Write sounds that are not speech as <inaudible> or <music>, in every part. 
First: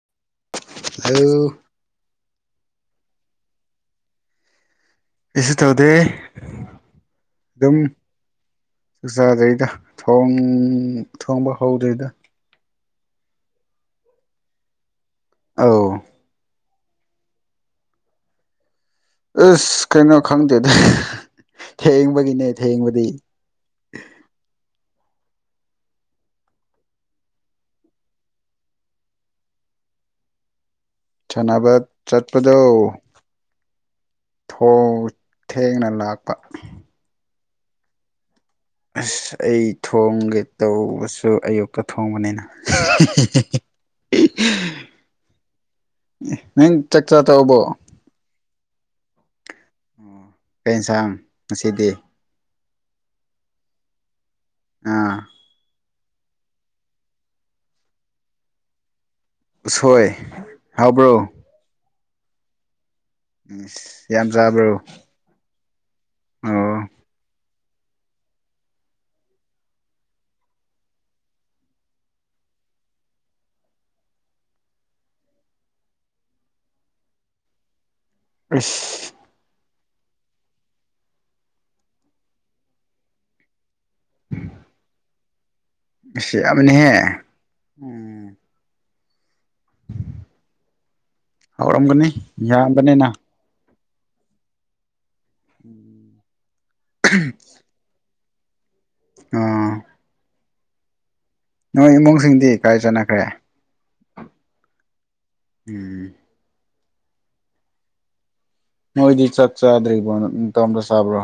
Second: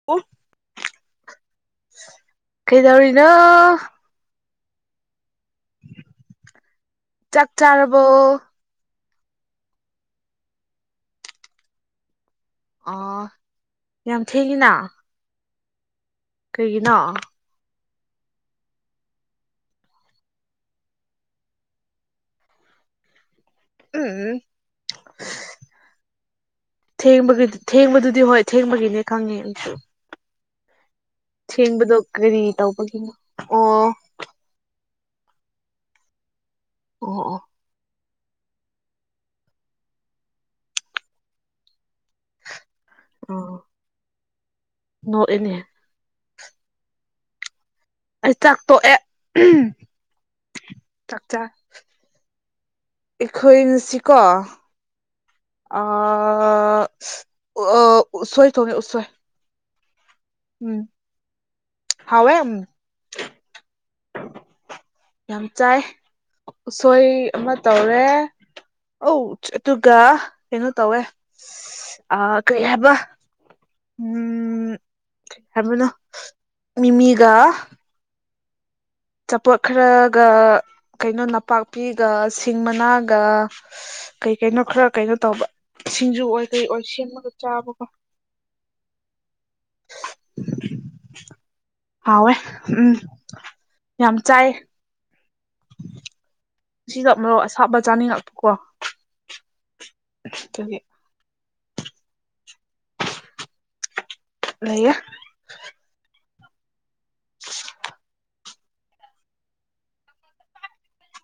<unintelligible> <unintelligible> ꯀꯩꯗꯧꯔꯤꯅ‌ꯣ ꯀꯩꯁꯨ ꯇꯧꯗꯦ ꯆꯥꯛ ꯑꯗꯨꯝ ꯆꯥꯔꯕꯣ ꯆꯥꯛ ꯆꯥꯗ꯭ꯔꯤꯗ ꯊꯣꯡ ꯊꯣꯡꯕ ꯍꯧꯗ꯭ꯔꯤꯗ ꯑꯣ ꯌꯥꯝ ꯊꯦꯡꯏꯅ ꯑꯧ ꯀꯩꯒꯤꯅꯣ ꯑꯁ ꯀꯩꯅꯣ ꯈꯪꯗꯦꯗ ꯊꯦꯡꯕꯒꯤꯅꯦ ꯊꯦꯡꯕꯗꯤ <unintelligible> ꯊꯦꯡꯕꯒꯤ ꯊꯦꯡꯕꯗꯨꯗꯤ ꯍꯣꯏ ꯊꯦꯡꯕꯒꯤꯅꯦ ꯈꯪꯉꯦ ꯑꯗꯨꯁꯨ ꯁꯥꯟꯅꯕ ꯀꯔꯤ ꯆꯠꯄꯗꯣ ꯇꯧꯕꯒꯤꯅꯣ ꯑꯣ ꯊ‌ꯣ ꯊꯦꯡꯅ ꯂꯥꯛꯄ ꯑꯣ ꯑꯣ ꯑꯁ ꯑꯩ ꯊꯣꯡꯒꯦ ꯇꯧꯕꯁꯨ ꯑꯌꯨꯛꯇ ꯊꯣꯡꯕꯅꯤꯅ <unintelligible> ꯅꯣꯛ ꯑ‌ꯦꯅꯦ ꯅꯪ ꯆꯥꯛ ꯆꯥ ꯇꯧꯕꯣ ꯑꯩ ꯆꯥꯛ ꯇꯣꯛꯑꯦ ꯀꯩ ꯌꯦꯟꯁꯥꯡ ꯆꯥꯛꯆꯥ ꯉꯁꯤꯗꯤ ꯑꯩꯈꯣꯏ ꯉꯁꯤꯀꯣ ꯑꯥ ꯑ ꯎ ꯎꯁꯣꯏ ꯊꯣꯡꯉꯦ ꯎꯁꯣꯏ ꯎꯁꯣꯏ ꯎꯝ ꯍꯥꯎꯕ꯭ꯔꯣ ꯍꯥꯎꯑꯦꯝ ꯏꯁ ꯌꯥꯝ ꯆꯥꯕ꯭ꯔꯣ ꯌꯥꯝ ꯆꯥꯏ ꯑꯣ ꯎꯁꯣꯏ ꯑꯃ ꯇꯧꯔꯦ ꯑꯧ ꯑꯗꯨꯒ ꯀꯩꯅꯣ ꯇꯧꯋꯦ ꯑꯥ ꯀꯩ ꯍꯥꯏꯕ ꯎꯝ ꯀꯩ ꯍꯥꯏꯕꯅꯣ ꯃꯤꯃꯤꯒ ꯏꯁ ꯆꯄꯣꯠ ꯈꯔꯒ ꯀꯩꯅꯣ ꯅꯄꯥꯛꯄꯤꯒ ꯁꯤꯡ ꯃꯅꯥꯒ ꯀꯩ ꯀꯩꯅꯣ ꯈꯔ ꯀꯩꯅꯣ ꯇꯧꯕ ꯁꯤꯡꯖꯨ ꯑꯁ ꯑꯣꯏ ꯀꯩ ꯑꯣꯏ ꯌꯥꯝꯕꯅꯦꯍꯦ ꯁꯦꯝꯃꯒ ꯆꯥꯕꯀꯣ ꯎꯝ ꯍꯧꯔꯝꯒꯅꯤ ꯍꯥꯎꯋꯦ ꯎꯝ ꯌꯥꯝꯕꯅꯤꯅ ꯌꯥꯝ ꯆꯥꯏ <inaudible> ꯁꯤꯗ ꯃꯣꯔꯣꯛ ꯑꯁꯥꯞꯕ ꯆꯥꯅꯤꯡꯉꯛꯄ ꯀꯣ ꯑꯥ ꯑꯗꯨꯒꯤ ꯅꯣꯏ ꯏꯃꯨꯡꯁꯤꯡꯗꯤ ꯀꯥꯏ ꯆꯠꯅꯈ꯭ꯔꯦ ꯂꯩꯌꯦ ꯎꯝ <unintelligible> ꯃꯣꯏꯗꯤ ꯆꯥꯛ ꯆꯥꯗ꯭ꯔꯤꯕꯣ ꯅꯇꯣꯝꯇ ꯆꯥꯕ꯭ꯔꯣ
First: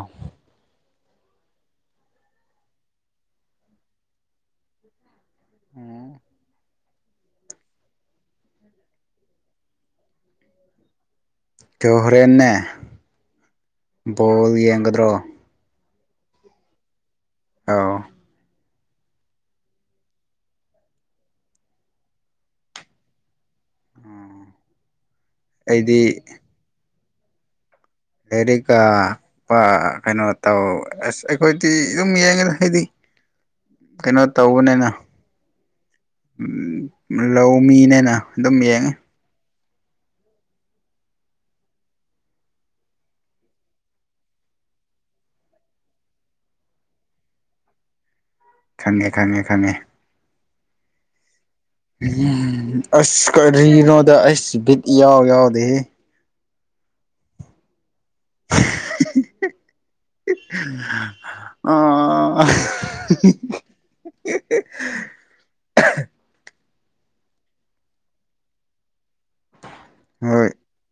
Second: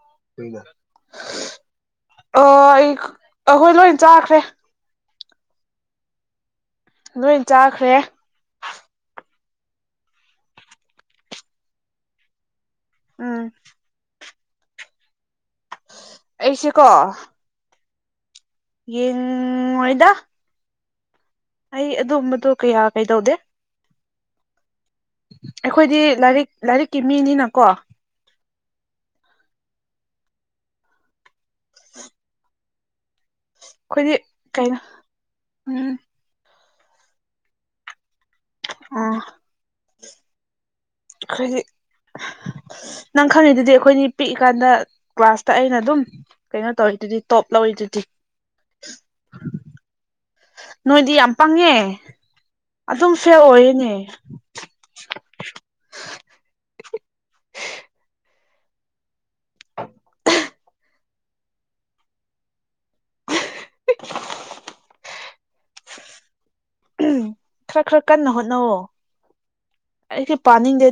ꯑꯣ ꯑꯩ ꯑꯩꯈꯣꯏ ꯂꯣꯏ ꯆꯥꯈ꯭ꯔꯦ ꯎꯝ ꯂꯣꯏ ꯆꯥꯈ꯭ꯔꯦ ꯇꯣ ꯍꯣꯔꯦꯟꯅꯦ ꯎꯝ ꯕꯣꯜ ꯌꯦꯡꯒꯗ꯭ꯔꯣ ꯑꯩꯁꯦꯀꯣ ꯑꯥꯎ ꯌꯦꯡꯉꯣꯏꯗ ꯑꯩ ꯑꯗꯨꯝꯕꯗꯣ ꯀꯌꯥ ꯀꯩꯗꯧꯗꯦ ꯑꯩꯗꯤ ꯑꯩꯈꯣꯏꯗꯤ ꯂꯥꯏꯔꯤꯛ ꯂꯥꯏꯔꯤꯛꯀꯤ ꯃꯤꯅꯤꯅꯀꯣ ꯂꯥꯏꯔꯤꯛꯀꯥ ꯄꯥ ꯀꯩꯅꯣ ꯇꯧ ꯑꯁ ꯑꯩꯈꯣꯏꯗꯤ ꯑꯗꯨꯝ ꯌꯦꯡꯉꯦꯗ ꯍꯥꯏꯗꯤ ꯑꯩꯈꯣꯏꯗꯤ ꯀꯩꯅꯣ ꯀꯩꯅꯣ ꯇꯧꯕꯅꯤꯅ ꯎꯝ ꯂꯧꯃꯤꯅꯦꯅ ꯑꯗꯨꯝ ꯌꯦꯡꯉꯤ ꯑꯣ ꯑꯩꯈꯣꯏꯗꯤ ꯅꯪ ꯈꯪꯉꯤꯗꯨꯗꯤ ꯑꯩꯈꯣꯏꯅꯤ ꯄꯤꯛꯏꯀꯥꯟꯗ ꯀ꯭ꯂꯥꯁꯇ ꯑꯩꯅ ꯑꯗꯨꯝ ꯀꯩꯅꯣ ꯇꯧꯔꯤꯗꯨꯗꯤ ꯇꯣꯞ ꯂꯧꯔꯤꯗꯨꯗꯤ ꯈꯪꯉꯦ ꯈꯪꯉꯦ ꯈꯪꯉꯦ ꯅꯣꯏꯗꯤ ꯌꯥꯝ ꯄꯪꯉꯦ ꯑꯗꯨꯝ ꯑꯁ ꯐꯦꯜ ꯑꯣꯏꯌꯦꯅꯦ ꯀꯔꯤꯅꯣꯗ ꯑꯩꯁ ꯕꯤꯠ ꯏꯌꯥꯎ ꯌꯥꯎꯗꯦꯍꯦ ꯑꯥ <unintelligible> ꯎ ꯈꯔ ꯈꯔ ꯀꯟꯅ ꯍꯣꯠꯅꯋꯣ ꯂꯥꯏꯔꯤꯛꯇꯤ ꯍꯣꯏ ꯄꯥꯅꯤꯡꯗꯦ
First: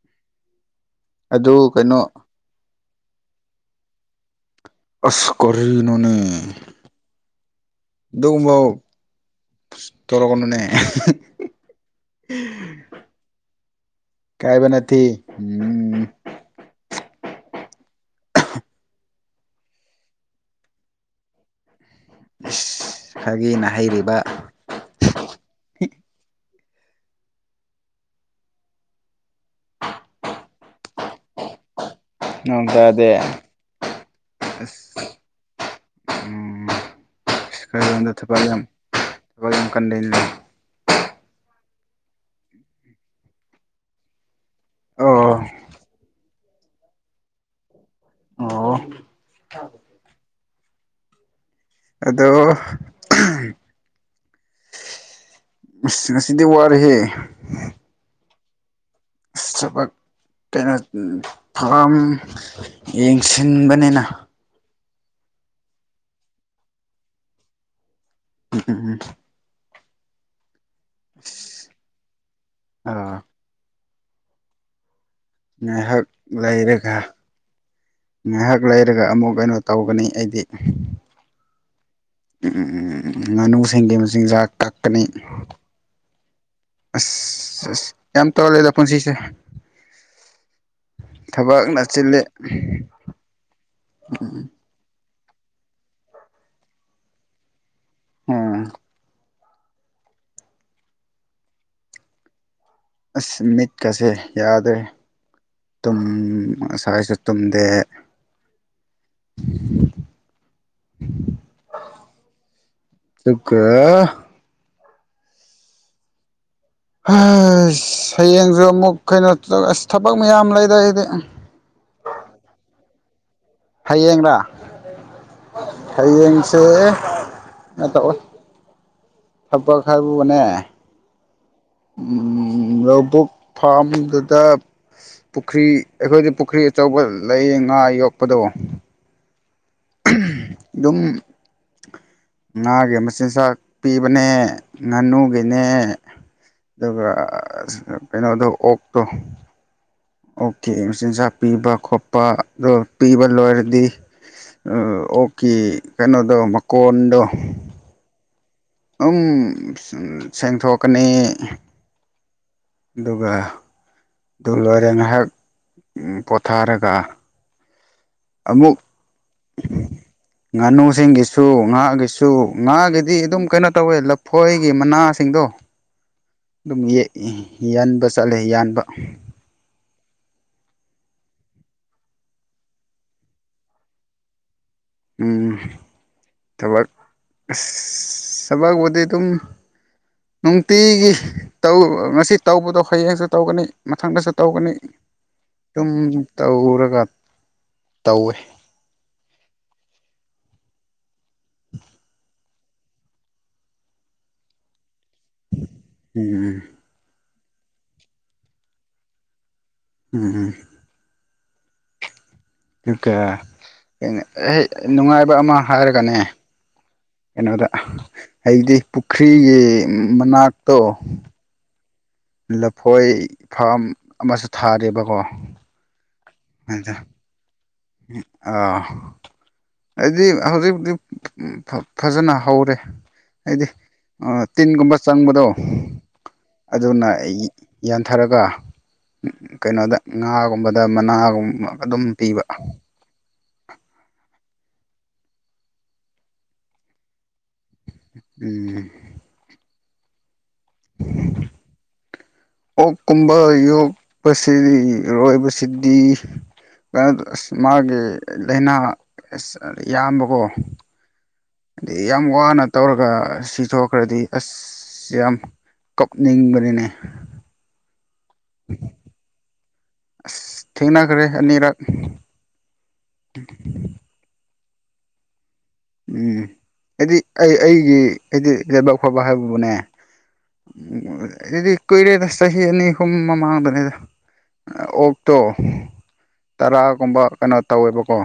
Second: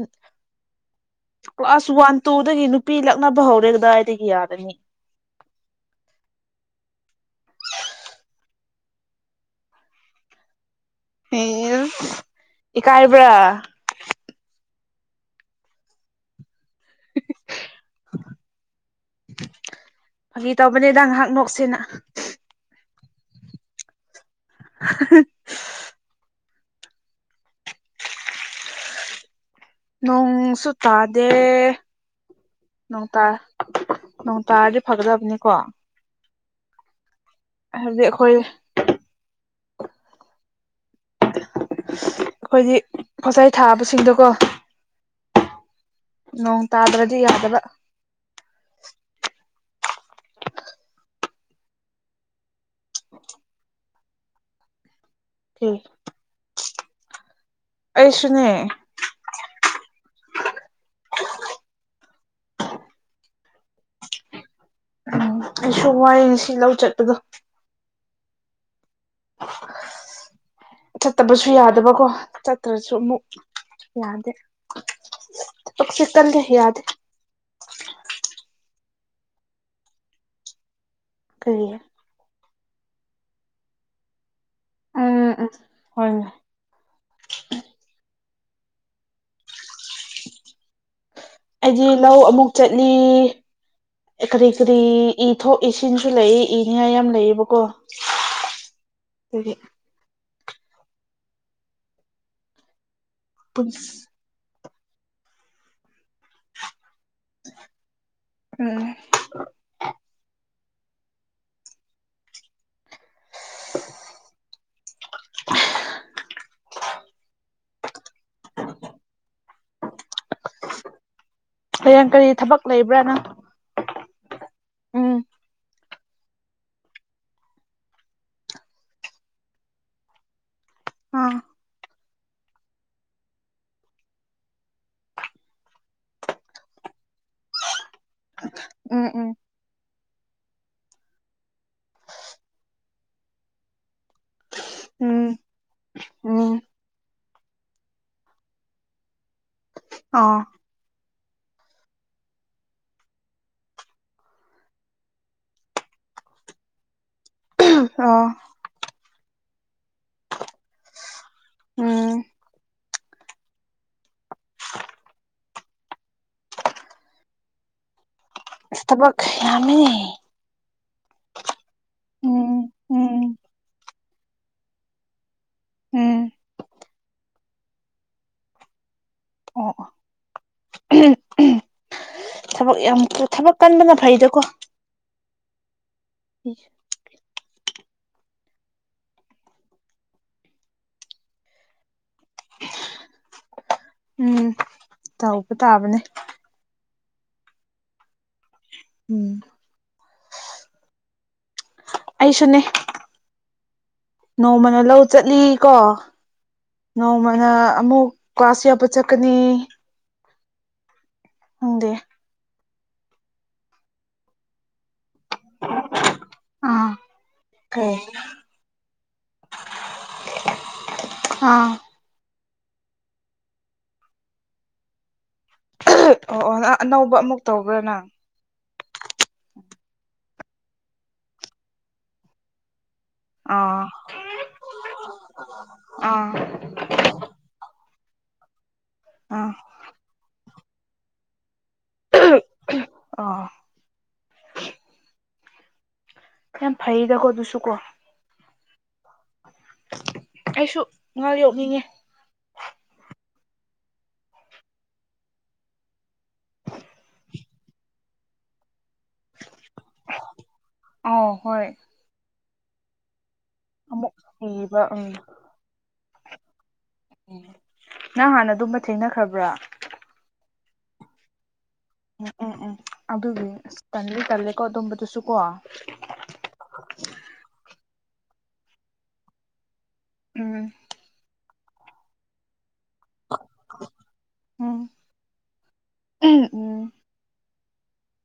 ꯑꯗꯨ ꯀ꯭ꯂꯥꯁ ꯀꯩꯅꯣ ꯋꯥꯟ ꯇꯨꯗꯒꯤ ꯅꯨꯄꯤ ꯂꯛꯅꯕ ꯍꯧꯔꯦ ꯀꯗꯥꯏꯗꯒꯤ ꯌꯥꯔꯅꯤ ꯑꯁ ꯀꯔꯤꯅ‌ꯣꯅꯦ ꯑꯗꯨꯒꯨꯝꯕ ꯇꯧꯔꯛꯀꯅꯨꯅꯦ ꯏꯀꯥꯏꯕ꯭ꯔꯥ ꯏꯀꯥꯏꯕ ꯅꯠꯇꯦ <inaudible> ꯐꯒꯤ ꯇꯧꯕꯅꯦꯗ ꯉꯥꯏꯍꯛ ꯅꯣꯛꯁꯦꯅ ꯑꯁ ꯐꯒꯤꯅ ꯍꯩꯔꯤꯕ <inaudible> ꯅꯣꯡꯁꯨ ꯇꯥꯗꯦ ꯅꯣꯡ ꯇꯥꯗꯦ ꯅꯣꯡꯇꯥ ꯅꯣꯡ ꯇꯥꯔꯗꯤ ꯑꯁ ꯐꯒꯗꯕꯅꯤꯀꯣ ꯍꯥꯏꯕꯗꯤ ꯑꯩꯈꯣꯏ <unintelligible> ꯑꯩꯈꯣꯏꯗꯤ ꯄꯣꯠꯆꯩ ꯊꯥꯕꯁꯤꯗꯀꯣ ꯑꯣ ꯅꯣꯡ ꯇꯥꯗ꯭ꯔꯗꯤ ꯌꯥꯗꯕ ꯑꯣ ꯑꯗꯣ <inaudible> ꯑꯁ ꯉꯁꯤꯗꯤ ꯋꯥꯔꯦꯍꯦ ꯑꯩꯁꯨꯅꯦ ꯊꯕꯛ ꯀꯩꯅꯣ ꯐꯥꯝ ꯌꯦꯡꯁꯤꯟꯕꯅꯤꯅ ꯎꯝ ꯑꯩꯁꯨ ꯋꯥꯏ ꯉꯁꯤ ꯂꯧ ꯆꯠꯄꯗꯣ <inaudible> ꯆꯠꯇꯕꯁꯨ ꯌꯥꯗꯕꯀꯣ ꯆꯠꯇ꯭ꯔꯁꯨ ꯑꯥ ꯑꯃꯨꯛ ꯌꯥꯗꯦ ꯊꯕꯛꯁꯦ ꯉꯥꯏꯍꯛ ꯀꯜꯂꯦ ꯌꯥꯗꯦ ꯂꯩꯔꯒ ꯉꯥꯏꯍꯥꯛ ꯂꯩꯔꯒ ꯑꯃꯨꯛ ꯀꯩꯅꯣ ꯇꯧꯒꯅꯤ ꯑꯩꯗꯤ ꯀꯔꯤ ꯎꯝ ꯉꯥꯅꯨꯁꯤꯡꯒꯤ ꯃꯆꯤꯟꯖꯥꯛ ꯀꯛꯀꯅꯤ ꯎꯝ ꯎꯝ ꯍꯣꯏꯅꯦ ꯑꯁ ꯌꯥꯝ ꯇꯣꯜꯂꯦꯗ ꯄꯨꯟꯁꯤꯁꯦ ꯊꯕꯛꯅ ꯆꯤꯜꯂꯦ ꯅꯤ ꯀꯔꯤ ꯀꯔꯤ ꯏꯊꯣꯛ ꯏꯁꯤꯡꯁꯨ ꯂꯩ ꯏꯅꯤꯡꯉꯥꯏ ꯌꯥꯝ ꯂꯩꯌꯦꯕꯀꯣ ꯎꯝ ꯑꯗꯨꯒꯤ ꯑꯁ ꯄꯨꯟꯁ ꯃꯤꯠꯀꯁꯦ ꯌꯥꯗ꯭ꯔꯦ ꯇꯨꯝ ꯉꯁꯥꯏꯁꯨ ꯇꯨꯝꯗꯦ ꯎꯝ ꯗꯨꯒꯥ ꯍꯥꯁ ꯍꯩꯌꯦꯡꯁꯨ ꯑꯃꯨꯛ ꯀꯩꯅꯣ ꯑꯁ ꯊꯕꯛ ꯃꯌꯥꯝ ꯂꯩꯗ ꯑꯩꯗꯤ ꯍꯩꯌꯦꯡ ꯀꯔꯤ ꯊꯕꯛ ꯂꯩꯕ꯭ꯔꯅꯪ ꯍꯌꯦꯡꯔꯥ ꯎꯝ ꯍꯌꯦꯡꯁꯦ ꯇꯧꯋꯦ ꯊꯕꯛ ꯍꯥꯏꯕꯨꯅꯦ ꯑꯥ ꯎꯝ ꯂꯧꯕꯨꯛ ꯐꯥꯝꯗꯨꯗ ꯄꯨꯈ꯭ꯔꯤ ꯑꯩꯈꯣꯏꯗꯤ ꯄꯨꯈ꯭ꯔꯤ ꯑꯆꯧꯕ ꯂꯩꯥꯌꯦ ꯉꯥ ꯌꯣꯛꯄꯗꯣ ꯎꯝ ꯎꯝ ꯑꯗꯨꯝ ꯉꯥꯒꯤ ꯃꯆꯤꯟꯖꯥꯛ ꯄꯤꯕꯅꯦ ꯉꯥꯅꯨꯒꯤꯅꯦ ꯑꯣ ꯑꯗꯨꯒ ꯀꯩꯅꯣꯗꯣ ꯑꯣꯛꯇꯣ ꯑꯥ ꯀꯤ ꯃꯆꯤꯟꯖꯥꯛ ꯄꯤꯕ ꯈꯣꯠꯄ ꯑꯗꯨ ꯄꯤꯕ ꯂꯣꯏꯔꯗꯤ ꯑꯣꯛꯀꯤ ꯀꯩꯅꯣꯗꯣ ꯃꯀꯣꯟꯗꯣ ꯑ ꯑꯝ ꯁꯦꯡꯊꯣꯛꯀꯅꯤ ꯎꯝ ꯑꯗꯨꯒ ꯑꯗꯨ ꯂꯣꯏꯔ ꯉꯥꯏꯍꯥꯛ ꯄꯣꯊꯥꯔꯒ ꯑꯃꯨꯛ ꯇꯕꯛ ꯌꯥꯝꯃꯦꯅꯦ ꯉꯥꯅꯨꯁꯤꯡꯒꯤꯁꯨ ꯉꯥꯒꯤꯁꯨ ꯎꯝ ꯉꯥꯒꯤꯗꯤ ꯎꯝ ꯑꯗꯨꯝ ꯀꯩꯅꯣ ꯇꯧꯋꯦ ꯂꯐꯣꯏꯒꯤ ꯃꯅꯥꯁꯤꯡꯗꯣ ꯎꯝ ꯑꯗꯨꯝ ꯌꯥꯟꯕ ꯆꯠꯂꯦ ꯌꯥꯟꯕ ꯑꯣ ꯊꯕꯛ ꯌꯥꯝ ꯊꯕꯛ ꯀꯟꯕꯅ ꯐꯩꯗꯀꯣ ꯎꯝ ꯊꯕꯛ ꯁꯕꯛꯕꯨꯗꯤ ꯑꯗꯨꯝ ꯅꯨꯡꯇꯤꯒꯤ ꯇꯧ ꯉꯁꯤ ꯇꯧꯕꯗꯣ ꯍꯌꯦꯡꯁꯨ ꯇꯧꯒꯅꯤ ꯃꯊꯪꯗꯁꯨ ꯎꯝ ꯇꯧꯒꯅꯤ ꯇꯧꯕ ꯁꯨꯝ ꯇꯥꯕꯅꯦ ꯇꯧꯔꯒ ꯇꯧꯋꯦ ꯎꯝ ꯑꯩꯁꯨꯅꯦ ꯅꯣꯡꯃꯅ ꯂꯧ ꯆꯠꯂꯤ ꯀꯣ ꯎꯝ ꯅꯣꯡꯃꯅ ꯑꯃꯨꯛ ꯀ꯭ꯂꯥꯁ ꯌꯥꯎꯕ ꯆꯠꯀꯅꯤ ꯎꯝ ꯎꯝ ꯎꯪꯗꯦ ꯀꯥ ꯑꯩ ꯅꯨꯡꯉꯥꯏꯕ ꯑꯃ ꯍꯥꯏꯔꯒꯅꯦ ꯑꯥ ꯀꯩꯅꯣꯗ ꯍꯥꯏꯗꯤ ꯄꯨꯈ꯭ꯔꯤꯒꯤ ꯃꯅꯥꯛꯇꯣ ꯑꯥ ꯂꯐꯣꯏ ꯐꯥꯝ ꯑꯃꯁꯨ ꯊꯥꯔꯦꯕꯀꯣ ꯑꯣ ꯑꯣ ꯑꯗ ꯑꯅꯧꯕ ꯑꯃꯨꯛ ꯇꯧꯕ꯭ꯔꯥ ꯅꯪ ꯑꯥ ꯑꯩꯗꯤ ꯍꯧꯖꯤꯛ ꯍꯧꯖꯤꯛ ꯐ ꯐꯖꯟꯅ ꯍꯧꯔꯦ ꯑꯩꯗꯤ ꯑꯥ ꯇꯤꯟꯒꯨꯝꯕ ꯆꯪꯕꯗꯣ ꯑꯥ ꯑꯗꯨꯅ ꯑꯩ ꯌꯥꯟꯊꯔꯒ ꯑꯥ ꯀꯩꯅꯣꯗ ꯉꯥꯒꯨꯝꯕꯗ ꯃꯅꯥꯒꯨꯝꯕ ꯑꯗꯨꯝ ꯄꯤꯕ <unintelligible> ꯌꯥꯝ ꯐꯩꯗꯀꯣ ꯇꯨꯁꯨ ꯀꯣ ꯎꯝ ꯑꯩꯁꯨ ꯉꯥ ꯌꯣꯛꯅꯤꯡꯉꯦ ꯑꯣꯛ ꯀꯨꯝꯕ ꯌꯣꯛꯄꯁꯤ ꯔꯣꯏꯕꯁꯤꯗꯤ ꯀꯟꯅ ꯑꯁ ꯃꯥꯒꯤ ꯂꯥꯏꯅꯥ <unintelligible> ꯌꯥꯝꯕꯀꯣ ꯑꯥꯎ ꯍꯣꯏ ꯌꯥꯝ ꯋꯥꯅ ꯇꯧꯔꯒ ꯁꯤ ꯑꯃꯨꯛ ꯊꯣꯛꯈ꯭ꯔꯗꯤ ꯊꯤꯕ ꯑꯁ ꯎꯝ ꯌꯥꯝ ꯀꯞꯅꯤꯡꯕꯅꯤꯅꯦ <unintelligible> ꯅꯪ ꯍꯥꯟꯅ ꯑꯗꯨꯝꯕ ꯊꯦꯡꯅꯈ꯭ꯔꯕ꯭ꯔꯥ ꯑꯁ ꯊꯦꯡꯅꯈ꯭ꯔꯦ ꯑꯅꯤꯔꯛ ꯎꯝ ꯎꯝ ꯎꯝ ꯑꯗꯨꯒꯤ ꯇꯟꯗꯤ ꯇꯜꯂꯦꯀꯣ ꯑꯗꯨꯝꯕꯗꯨꯁꯨ ꯀꯣ ꯎꯝ ꯍꯥꯏꯗꯤ ꯑꯩ ꯑꯩꯒꯤ ꯍꯥꯏꯗꯤ ꯂꯩꯕꯛ ꯐꯕ ꯍꯥꯏꯕꯕꯨꯅꯦ ꯎꯝ ꯑꯗꯨꯗꯤ ꯀꯨꯢꯔꯦꯗ ꯆꯍꯤ ꯑꯅꯤ ꯍꯨꯝ ꯃꯃꯥꯡꯗꯅꯤꯗ ꯎꯝ ꯑꯣꯛꯇꯣ ꯎꯝ ꯇꯔꯥꯒꯨꯝꯕ ꯀꯩꯅꯣ ꯇꯧꯋꯦꯕꯀꯣ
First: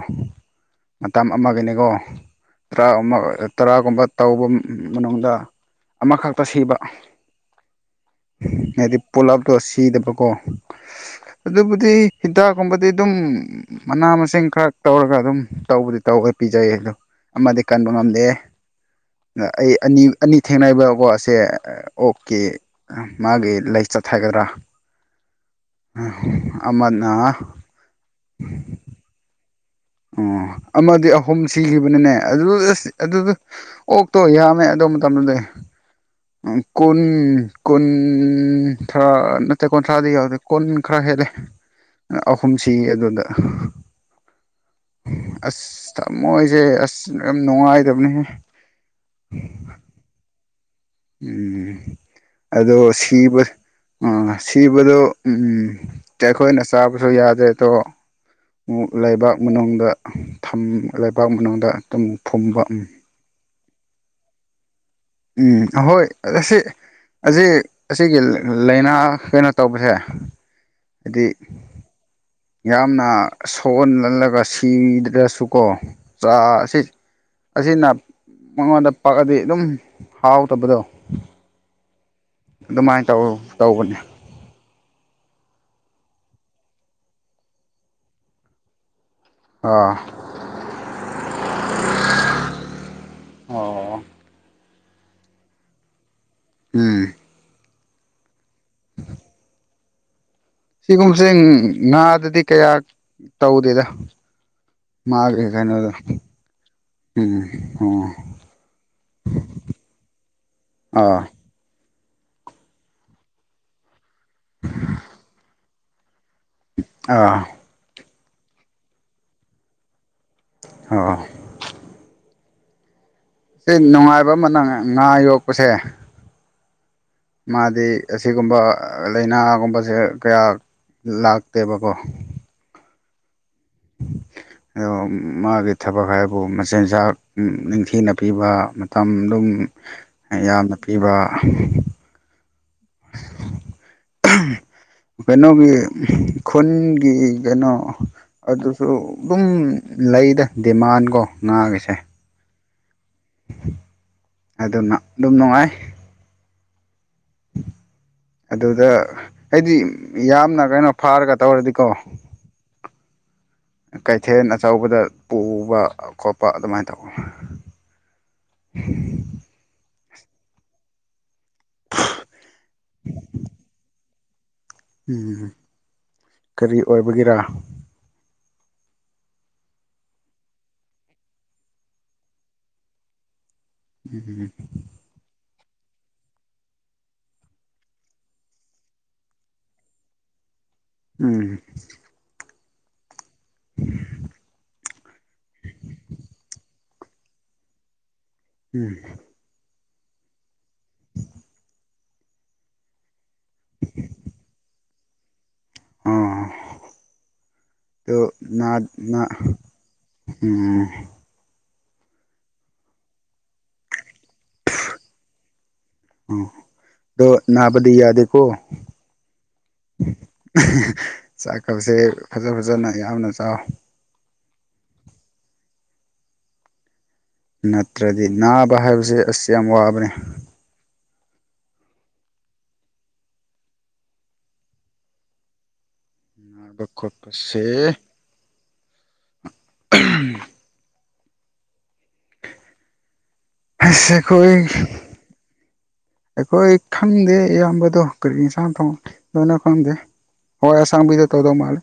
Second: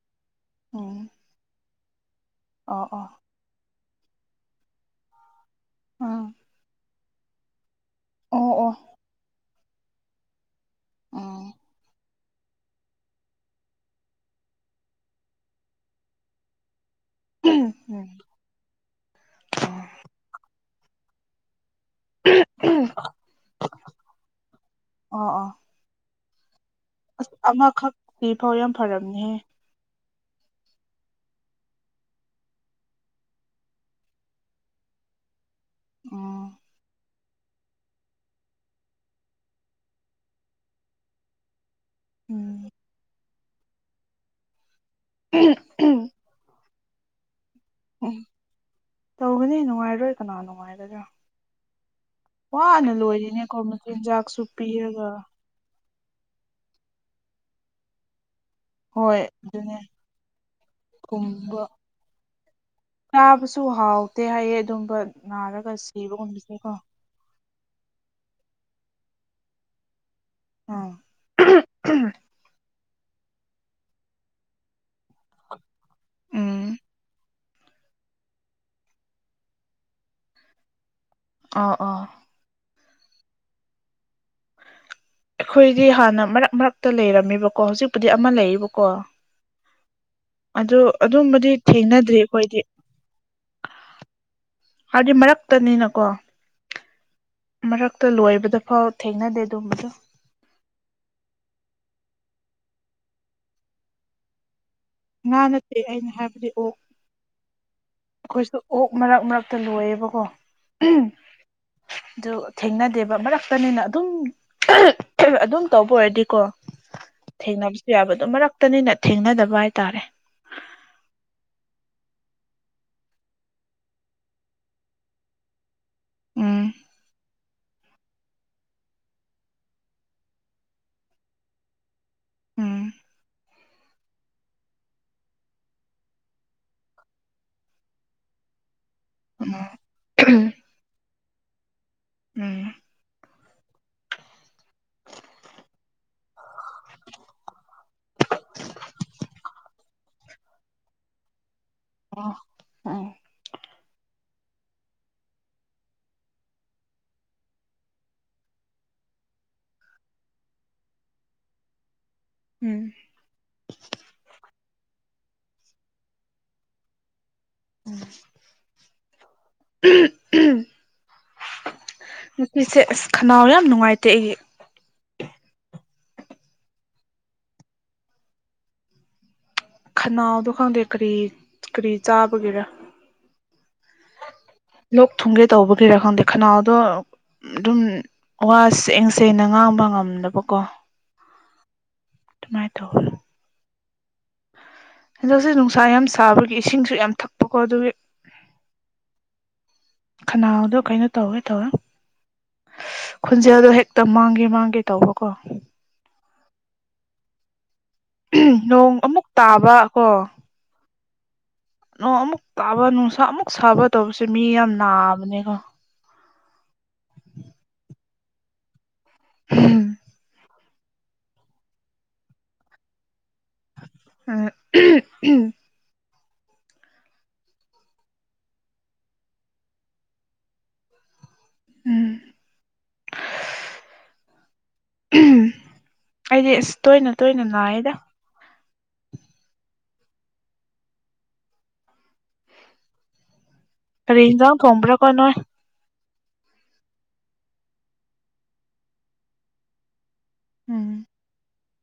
ꯎꯝ ꯃꯇꯝ ꯑꯃꯒꯅꯦꯀꯣ ꯇ꯭ꯔꯥ ꯑꯣ ꯑꯣ ꯑꯃ ꯇ꯭ꯔꯥꯒꯨꯝꯕ ꯇꯧꯕ ꯃꯅꯨꯡꯗ ꯎꯝ ꯑꯃꯈꯛꯇ ꯁꯤꯕ ꯑꯣ ꯑꯣ ꯍꯥꯏꯗꯤ ꯄꯨꯂꯞ ꯇꯣ ꯁꯤꯗꯕꯀꯣ ꯎꯝ ꯑꯗꯨꯕꯨꯗꯤ ꯍꯤꯗꯥꯛꯀꯨꯝꯕꯗꯤ ꯑꯗꯨꯝ ꯃꯅꯥ ꯃꯁꯤꯡ ꯈ꯭ꯔ ꯇꯧꯔꯒ ꯑꯗꯨꯝ ꯇꯧꯕꯨꯗꯤ ꯇꯧꯋꯦ ꯄꯤꯖꯩꯌꯦ ꯑꯗꯨꯝ ꯑꯃꯗꯤ ꯀꯟꯕ ꯎꯝ ꯉꯝꯗꯦ ꯑ ꯑꯩ ꯑꯅꯤ ꯑꯅꯤ ꯊꯦꯡꯅꯩꯕꯀꯣ ꯑꯁꯦ ꯑꯣꯛꯀꯤ ꯃꯥꯒꯤ ꯂꯩꯆꯠ ꯍꯥꯏꯒꯗ꯭ꯔꯥ ꯑꯣ ꯑꯣ <unintelligible> ꯑꯃ ꯑꯁ ꯑꯃꯈꯛ ꯁꯤ ꯐꯥꯎ ꯌꯥꯝ ꯐꯔꯝꯅꯦꯍꯦ ꯑꯣ ꯑꯃꯗꯤ ꯑꯍꯨꯝ ꯁꯤꯈꯤꯕꯅꯤꯅꯦ ꯑꯗꯨ <unintelligible> ꯑꯗꯨꯗ ꯑꯣꯛꯇꯣ ꯌꯥꯝꯃꯦ ꯑꯗꯨ ꯃꯇꯝꯗꯨꯗꯤ ꯑꯣ ꯀꯨꯟ ꯀꯨꯟꯊ꯭ꯔꯥ ꯅꯠꯇꯦ ꯀꯨꯟꯊ꯭ꯔꯥꯗꯤ ꯌꯥꯎꯗꯦ ꯀꯨꯟ ꯈ꯭ꯔ ꯍꯦꯜꯂꯦ <inaudible> ꯑꯍꯨꯝ ꯎꯝ ꯁꯤ ꯑꯗꯨꯗ ꯑꯁ ꯊꯝꯃꯣꯏꯖꯦ ꯑꯁ ꯌꯥꯝ ꯅꯨꯡꯉꯥꯏ ꯎꯝ ꯇꯧꯒꯅꯤ ꯅꯨꯡꯉꯥꯏꯔꯣꯏ ꯀꯅꯥ ꯅꯨꯡꯉꯥꯏꯒꯗ꯭ꯔꯥ ꯎꯝ ꯑꯗꯣ ꯋꯥꯅ ꯁꯤꯕ ꯂꯣꯏꯔꯤꯅꯦꯀꯣ ꯑꯥ ꯃꯆꯤꯟꯖꯥꯛꯁꯨ ꯁꯤꯕꯗꯣ ꯄꯤꯔꯒ ꯎꯝ ꯑꯩꯈꯣꯏꯅ ꯆꯥꯕꯁꯨ ꯌꯥꯗꯦ ꯑꯗꯣ ꯑꯃꯨꯛ ꯍꯣꯏ ꯂꯩꯕꯥꯛ ꯑꯗꯨꯅꯦ ꯃꯅꯨꯡꯗ ꯊꯝ ꯂꯩꯕꯥꯛ ꯄꯨꯝꯕ ꯃꯅꯨꯡꯗ ꯑꯗꯨꯝ ꯐꯨꯝꯕ ꯆꯥꯕꯁꯨ ꯍꯥꯎꯇꯦ ꯍꯥꯏꯌꯦ ꯑꯗꯨꯝꯕ ꯎꯝ ꯅꯥꯔꯒ ꯑꯍꯣꯏ ꯑꯁꯤ ꯁꯤꯕꯒꯨꯝꯕꯁꯦꯀꯣ ꯑꯁꯤ ꯑꯁꯤꯒꯤ <unintelligible> ꯂꯥꯏꯅꯥ ꯀꯩꯅꯣ ꯇꯧꯕꯁꯦ ꯎꯝ ꯍꯥꯏꯗꯤ <unintelligible> ꯌꯥꯝꯅ ꯁꯣꯛꯍꯜꯍꯜꯂꯒ ꯁꯤꯗ꯭ꯔꯁꯨꯀꯣ ꯆꯥ ꯎꯝ ꯁꯤ ꯑꯁꯤꯅ ꯃꯉꯣꯟꯗ ꯄꯥꯛꯑꯗꯤ ꯑꯗꯨꯝ ꯍꯥꯎꯇꯕꯗꯣ ꯑ ꯑꯣ ꯑꯗꯨꯃꯥꯏꯟ ꯇꯧꯋꯦ ꯇꯧꯕꯅꯦ ꯑꯩꯈꯣꯏꯗꯤ ꯍꯥꯟꯅ ꯃꯔꯛ ꯃꯔꯛꯇ ꯂꯩꯔꯝꯃꯦꯕꯀꯣ ꯍꯧꯖꯤꯛꯄꯨꯗꯤ ꯑꯃ ꯂꯩꯌꯦꯕꯀꯣ ꯑꯣ ꯑꯗꯨ ꯑꯗꯨꯝꯕꯗꯤ ꯊꯦꯡꯅꯗ꯭ꯔꯤ ꯑꯩꯈꯣꯏꯗꯤ ꯑꯣ ꯍꯥꯏꯗꯤ ꯃꯔꯛꯇꯅꯤꯅꯀꯣ ꯎꯝ ꯃꯔꯛꯇ ꯂꯣꯏꯕꯗ ꯐꯥꯎ ꯊꯦꯡꯅꯗꯦ ꯑꯗꯨꯒꯨꯝꯝꯕꯗꯣ ꯁꯤꯒꯨꯝꯕꯁꯦ ꯉꯥꯗꯗꯤ ꯀꯌꯥ ꯇꯧꯗꯦꯗ ꯉꯥ ꯃꯥꯒꯦ ꯅꯠꯇꯦ ꯀꯩꯅꯣꯗ ꯑꯩꯅ ꯎꯝ ꯑꯈꯣꯏꯁꯨ ꯑꯣꯛ ꯃꯔꯛ ꯃꯔꯛꯇ ꯂꯣꯏꯌꯦꯕꯀꯣ ꯑꯣ ꯑꯗꯨ ꯊꯦꯡꯅꯗꯦꯕ ꯃꯔꯛꯇꯅꯤꯅ ꯑꯗꯨꯝ ꯑꯗꯨꯝ ꯇꯧꯕ ꯑꯣꯏꯔꯗꯤꯀꯣ ꯑ ꯊꯦꯡꯅꯕꯁꯨ ꯌꯥꯕꯗꯨ ꯃꯔꯛꯇꯅꯤꯅ ꯊꯦꯡꯅꯗꯕ ꯍꯥꯏꯇꯥꯔꯦ ꯑꯣ ꯁꯤ ꯅꯨꯡꯉꯥꯏꯕ ꯑꯃ ꯅꯪ ꯉꯥ ꯌꯣꯛꯄꯁꯦ ꯎꯝ ꯃꯥꯗꯤ ꯑꯁꯤꯒꯨꯝꯕ ꯂꯥꯏꯅꯥꯒꯨꯝꯕꯁꯦ ꯀꯌꯥ ꯂꯥꯛꯇꯦꯕꯀꯣ ꯎꯝ ꯑꯣ ꯃꯥꯒꯤ ꯊꯕꯛ ꯍꯥꯏꯕꯨ ꯃꯆꯤꯟꯖꯥꯛ ꯅꯤꯡꯊꯤꯅ ꯄꯤꯕ ꯇꯝꯗꯨꯝ ꯑꯗꯨꯝ ꯌꯥꯝꯅ ꯄꯤꯕ ꯎꯝ ꯀꯩꯅꯣꯒꯤ ꯈꯨꯟꯒꯤ ꯀꯩꯅꯣ ꯑꯗꯨꯁꯨ ꯑꯗꯨꯝ ꯂꯩꯗ ꯗꯤꯃꯥꯟ ꯀꯣ ꯉꯥꯒꯤꯁꯦ ꯑꯣ ꯎꯝ ꯑꯗꯨꯅ ꯑꯗꯨꯝ ꯅꯨꯡꯉꯥꯏ <inaudible> ꯑꯗꯨꯗ ꯑꯩꯗꯤ ꯌꯥꯝꯅ ꯀꯩꯅꯣ ꯐꯥꯔꯒ ꯇꯧꯔꯗꯤꯀꯣ ꯎꯝ ꯀꯩꯊꯦꯟ ꯑꯆꯧꯕꯗ ꯄꯨꯕ ꯈꯣꯠꯄ ꯑꯗꯨꯃꯥꯏꯅ ꯇꯧꯋ ꯎꯝ ꯉꯄꯤꯁꯦ ꯑꯁ ꯈꯅꯥꯎ ꯌꯥꯝ ꯅꯨꯡꯉꯥꯏꯇꯦ ꯑꯩꯒꯤ ꯎꯝ ꯀꯔꯤ ꯑꯣꯏꯕꯒꯤꯔꯥ ꯈꯅꯥꯎꯗꯣ ꯈꯪꯗꯦ ꯀꯔꯤ ꯀꯔꯤ ꯆꯥꯕꯒꯤꯔ ꯎꯝ ꯂꯣꯛ ꯊꯨꯡꯒꯦ ꯇꯧꯕꯒꯤꯔꯥ ꯈꯪꯗꯦ ꯈꯅꯥꯎꯗꯣ ꯑꯗꯨꯝ ꯋꯥ ꯁꯦꯡ ꯁꯦꯡꯅ ꯉꯥꯡꯕ ꯉꯝꯗꯕꯀꯣ ꯎꯝ ꯗꯨꯃꯥꯏ ꯇꯧꯍꯜꯂꯣ ꯍꯟꯗꯛꯁꯦ ꯅꯨꯡꯁꯥ ꯌꯥꯝ ꯁꯥꯕꯒꯤ ꯏꯁꯤꯡꯁꯨ ꯌꯥꯝ ꯊꯛꯄꯀꯣ ꯑꯗꯨꯒꯤ ꯎꯝ ꯈꯅꯥꯎꯗꯣ ꯀꯩꯅꯣ ꯇꯧꯋꯦ ꯇꯧꯋꯦ ꯈꯨꯟꯖꯦꯜꯗꯣ ꯍꯦꯛꯇ ꯃꯥꯡꯒꯦ ꯃꯥꯡꯒꯦ ꯇꯧꯕꯀꯣ ꯑꯥ ꯅꯣꯡ ꯅꯥ ꯑꯃꯨꯛ ꯇꯥꯕ ꯀꯣ ꯎꯝ ꯑꯣ ꯑꯃꯨꯛ ꯇꯥꯕ ꯅꯨꯡꯁꯥ ꯑꯃꯨꯛ ꯁꯥꯕ ꯇꯧꯕꯁꯦ ꯃꯤ ꯌꯥꯝ ꯅꯥꯕꯅꯦꯀꯣ ꯑꯣ ꯅꯅꯥꯕꯗꯤ ꯌꯥꯗꯦꯀꯣ ꯆꯥꯛꯀꯞꯁꯦ ꯐꯖ ꯐꯖꯟꯅ ꯌꯥꯝꯅ ꯆꯥꯎ ꯑ <unintelligible> ꯅꯠꯇ꯭ꯔꯗꯤ ꯅꯥꯕ ꯍꯥꯏꯕꯁꯦ ꯑꯁ ꯌꯥꯝ ꯋꯥꯕꯅꯦ ꯎꯝ ꯎꯝ ꯑꯩꯗꯤ ꯑꯁ ꯅꯥꯕ ꯇꯣꯏꯅ ꯇꯣꯏꯅ ꯅꯥꯏꯗ ꯈꯣꯠꯄꯁꯦ <unintelligible> ꯍꯁ ꯀꯔꯤ ꯑꯈꯣꯏ ꯌꯦꯟꯖꯥꯡ ꯊꯣꯡꯕ꯭ꯔꯥꯀꯣ ꯅꯣꯏ ꯑꯩꯈꯣꯏ ꯈꯪꯗꯦ ꯏꯌꯥꯝꯕꯗꯣ ꯀꯔꯤ ꯏꯟꯁꯥꯡ ꯊꯣꯡ ꯗꯣꯏꯅꯣ ꯈꯪꯗꯦ ꯍꯋꯥꯏ ꯎꯝ ꯑꯁꯥꯡꯕꯤꯗ ꯇꯧꯗꯧ ꯃꯥꯜꯂꯦ